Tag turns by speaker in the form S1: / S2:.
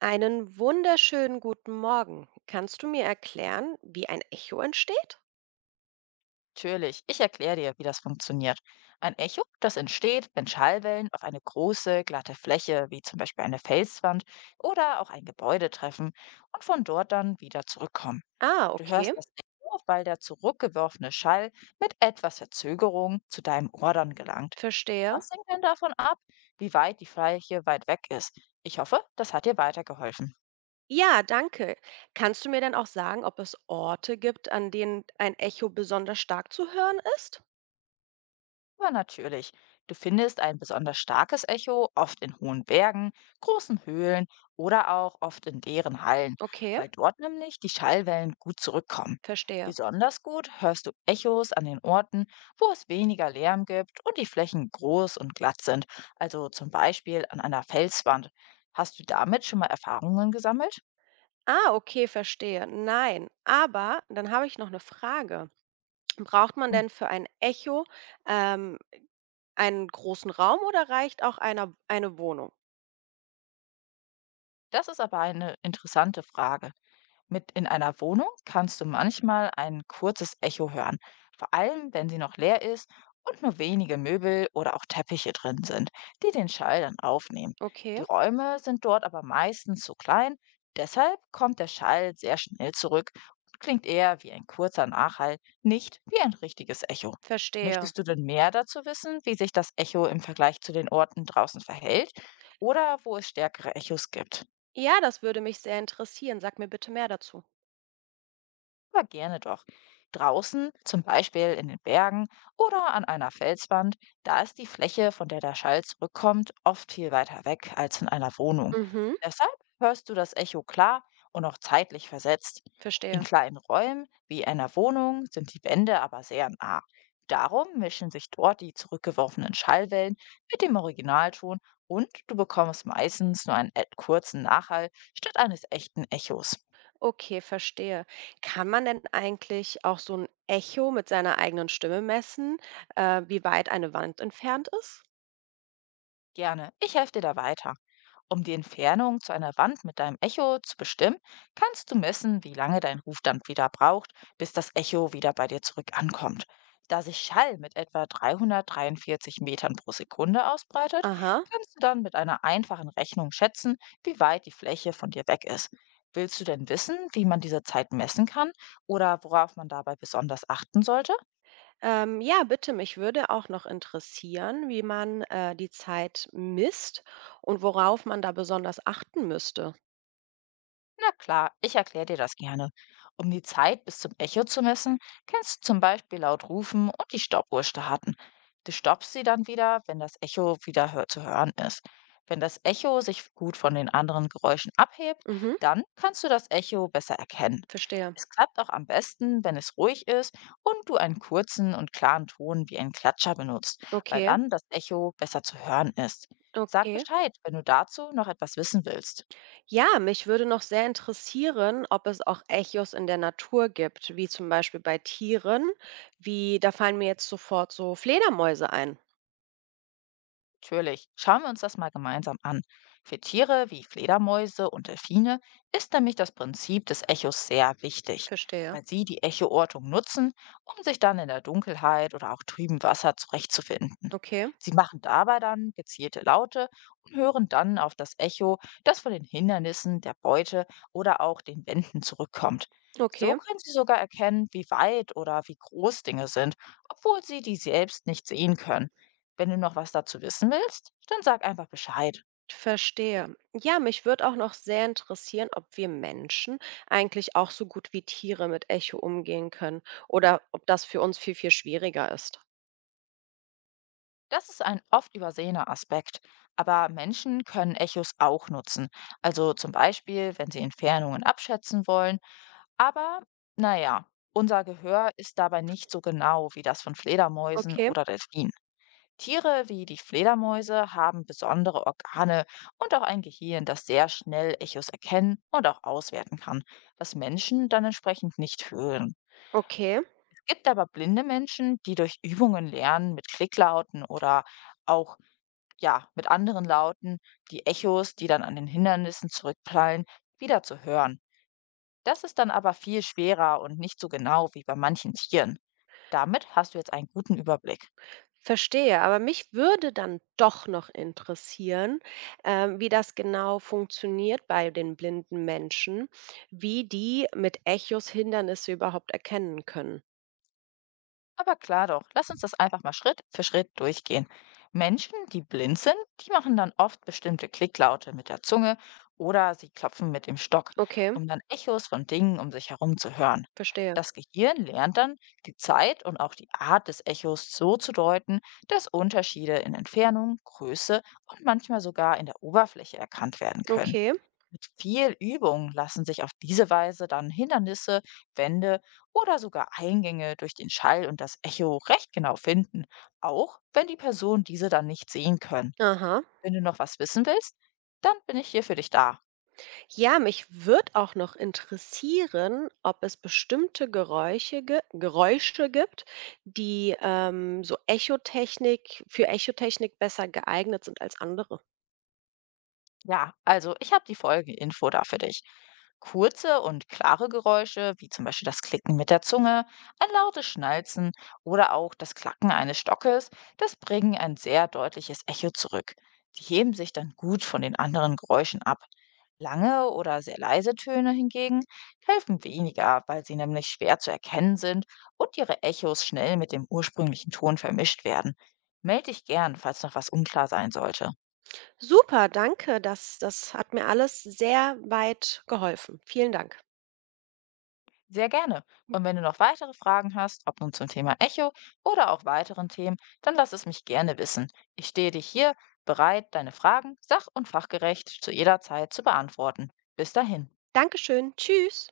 S1: Einen wunderschönen guten Morgen. Kannst du mir erklären, wie ein Echo entsteht?
S2: Natürlich, ich erkläre dir, wie das funktioniert. Ein Echo, das entsteht, wenn Schallwellen auf eine große, glatte Fläche, wie zum Beispiel eine Felswand oder auch ein Gebäude treffen und von dort dann wieder zurückkommen.
S1: Ah,
S2: Du
S1: okay,
S2: hörst das Echo, weil der zurückgeworfene Schall mit etwas Verzögerung zu deinem Ohr dann gelangt.
S1: verstehe.
S2: Das hängt dann davon ab, wie weit die Fläche weit weg ist. Ich hoffe, das hat dir weitergeholfen.
S1: Ja, danke. Kannst du mir dann auch sagen, ob es Orte gibt, an denen ein Echo besonders stark zu hören ist?
S2: Aber natürlich, du findest ein besonders starkes Echo oft in hohen Bergen, großen Höhlen oder auch oft in leeren Hallen,
S1: Okay,
S2: weil dort nämlich die Schallwellen gut zurückkommen.
S1: verstehe.
S2: Besonders gut hörst du Echos an den Orten, wo es weniger Lärm gibt und die Flächen groß und glatt sind, also zum Beispiel an einer Felswand. Hast du damit schon mal Erfahrungen gesammelt?
S1: Ah, okay, verstehe. Nein, aber dann habe ich noch eine Frage. Braucht man
S2: Hm.
S1: denn für ein Echo ähm, einen großen Raum oder reicht eine Wohnung?
S2: Das ist aber eine interessante Frage. Mit in einer Wohnung kannst du manchmal ein kurzes Echo hören, vor allem wenn sie noch leer ist und nur wenige Möbel oder auch Teppiche drin sind, die den Schall dann aufnehmen.
S1: Okay,
S2: Die Räume sind dort aber meistens zu klein, deshalb kommt der Schall sehr schnell zurück und klingt eher wie ein kurzer Nachhall, nicht wie ein richtiges Echo.
S1: verstehe.
S2: Möchtest du denn mehr dazu wissen, wie sich das Echo im Vergleich zu den Orten draußen verhält oder wo es stärkere Echos gibt?
S1: Ja, das würde mich sehr interessieren. Sag mir bitte mehr dazu.
S2: Aber gerne doch. Draußen, zum Beispiel in den Bergen oder an einer Felswand, da ist die Fläche, von der der Schall zurückkommt, oft viel weiter weg als in einer Wohnung.
S1: Mhm,
S2: Deshalb hörst du das Echo klar und auch zeitlich versetzt. In
S1: verstehe.
S2: kleinen Räumen wie einer Wohnung sind die Wände aber sehr nah. Darum mischen sich dort die zurückgeworfenen Schallwellen mit dem Originalton und du bekommst meistens nur einen kurzen Nachhall statt eines echten Echos.
S1: Okay, verstehe. Kann man denn eigentlich auch so ein Echo mit seiner eigenen Stimme messen, wie weit eine Wand entfernt ist?
S2: Gerne, ich helfe dir da weiter. Um die Entfernung zu einer Wand mit deinem Echo zu bestimmen, kannst du messen, wie lange dein Ruf dann wieder braucht, bis das Echo wieder bei dir zurück ankommt. Da sich Schall mit etwa 343 Metern pro Sekunde ausbreitet,
S1: Aha.
S2: kannst du dann mit einer einfachen Rechnung schätzen, wie weit die Fläche von dir weg ist. Willst du denn wissen, wie man diese Zeit messen kann oder worauf man dabei besonders achten sollte?
S1: Ja, bitte, mich würde auch noch interessieren, wie die Zeit misst und worauf man da besonders achten müsste.
S2: Na klar, ich erkläre dir das gerne. Um die Zeit bis zum Echo zu messen, kannst du zum Beispiel laut rufen und die Stoppuhr starten. Du stoppst sie dann wieder, wenn das Echo wieder hör zu hören ist. Wenn das Echo sich gut von den anderen Geräuschen abhebt,
S1: Mhm,
S2: dann kannst du das Echo besser erkennen.
S1: verstehe.
S2: Es klappt auch am besten, wenn es ruhig ist und du einen kurzen und klaren Ton wie einen Klatscher benutzt, weil
S1: Okay,
S2: dann das Echo besser zu hören ist. Sag
S1: okay.
S2: Bescheid, wenn du dazu noch etwas wissen willst.
S1: Ja, mich würde noch sehr interessieren, ob es auch Echos in der Natur gibt, wie zum Beispiel bei Tieren. Wie, da fallen mir jetzt sofort so Fledermäuse ein.
S2: Natürlich, schauen wir uns das mal gemeinsam an. Für Tiere wie Fledermäuse und Delfine ist nämlich das Prinzip des Echos sehr wichtig,
S1: Verstehe.
S2: weil sie die Echoortung nutzen, um sich dann in der Dunkelheit oder auch trüben Wasser zurechtzufinden.
S1: Okay,
S2: Sie machen dabei dann gezielte Laute und hören dann auf das Echo, das von den Hindernissen, der Beute oder auch den Wänden zurückkommt.
S1: okay,
S2: So können sie sogar erkennen, wie weit oder wie groß Dinge sind, obwohl sie die selbst nicht sehen können. Wenn du noch was dazu wissen willst, dann sag einfach Bescheid.
S1: verstehe. Ja, mich würde auch noch sehr interessieren, ob wir Menschen eigentlich auch so gut wie Tiere mit Echo umgehen können oder ob das für uns viel, viel schwieriger ist.
S2: Das ist ein oft übersehener Aspekt. Aber Menschen können Echos auch nutzen. Also zum Beispiel, wenn sie Entfernungen abschätzen wollen. Aber naja, unser Gehör ist dabei nicht so genau wie das von Fledermäusen
S1: Okay,
S2: oder Delfinen. Tiere wie die Fledermäuse haben besondere Organe und auch ein Gehirn, das sehr schnell Echos erkennen und auch auswerten kann, was Menschen dann entsprechend nicht hören.
S1: okay.
S2: Gibt aber blinde Menschen, die durch Übungen lernen mit Klicklauten oder auch ja, mit anderen Lauten die Echos, die dann an den Hindernissen zurückprallen, wieder zu hören. Das ist dann aber viel schwerer und nicht so genau wie bei manchen Tieren. Damit hast du jetzt einen guten Überblick.
S1: Verstehe, aber mich würde dann doch noch interessieren, wie das genau funktioniert bei den blinden Menschen, wie die mit Echos Hindernisse überhaupt erkennen können.
S2: Aber klar doch, lass uns das einfach mal Schritt für Schritt durchgehen. Menschen, die blind sind, die machen dann oft bestimmte Klicklaute mit der Zunge oder sie klopfen mit dem Stock,
S1: Okay,
S2: um dann Echos von Dingen um sich herum zu hören.
S1: verstehe.
S2: Das Gehirn lernt dann, die Zeit und auch die Art des Echos so zu deuten, dass Unterschiede in Entfernung, Größe und manchmal sogar in der Oberfläche erkannt werden können.
S1: Okay.
S2: Mit viel Übung lassen sich auf diese Weise dann Hindernisse, Wände oder sogar Eingänge durch den Schall und das Echo recht genau finden, auch wenn die Person diese dann nicht sehen können.
S1: Aha.
S2: Wenn du noch was wissen willst, dann bin ich hier für dich da.
S1: Ja, mich würde auch noch interessieren, ob es bestimmte Geräusche gibt, die so Echotechnik besser geeignet sind als andere.
S2: Ja, also ich habe die folgende Info da für dich. Kurze und klare Geräusche, wie zum Beispiel das Klicken mit der Zunge, ein lautes Schnalzen oder auch das Klacken eines Stockes, das bringen ein sehr deutliches Echo zurück. Die heben sich dann gut von den anderen Geräuschen ab. Lange oder sehr leise Töne hingegen helfen weniger, weil sie nämlich schwer zu erkennen sind und ihre Echos schnell mit dem ursprünglichen Ton vermischt werden. Meld dich gern, falls noch was unklar sein sollte.
S1: Super, danke. Das hat mir alles sehr weit geholfen. Vielen Dank.
S2: Sehr gerne. Und wenn du noch weitere Fragen hast, ob nun zum Thema Echo oder auch weiteren Themen, dann lass es mich gerne wissen. Ich stehe dich hier bereit, deine Fragen sach- und fachgerecht zu jeder Zeit zu beantworten. Bis dahin.
S1: Dankeschön. Tschüss.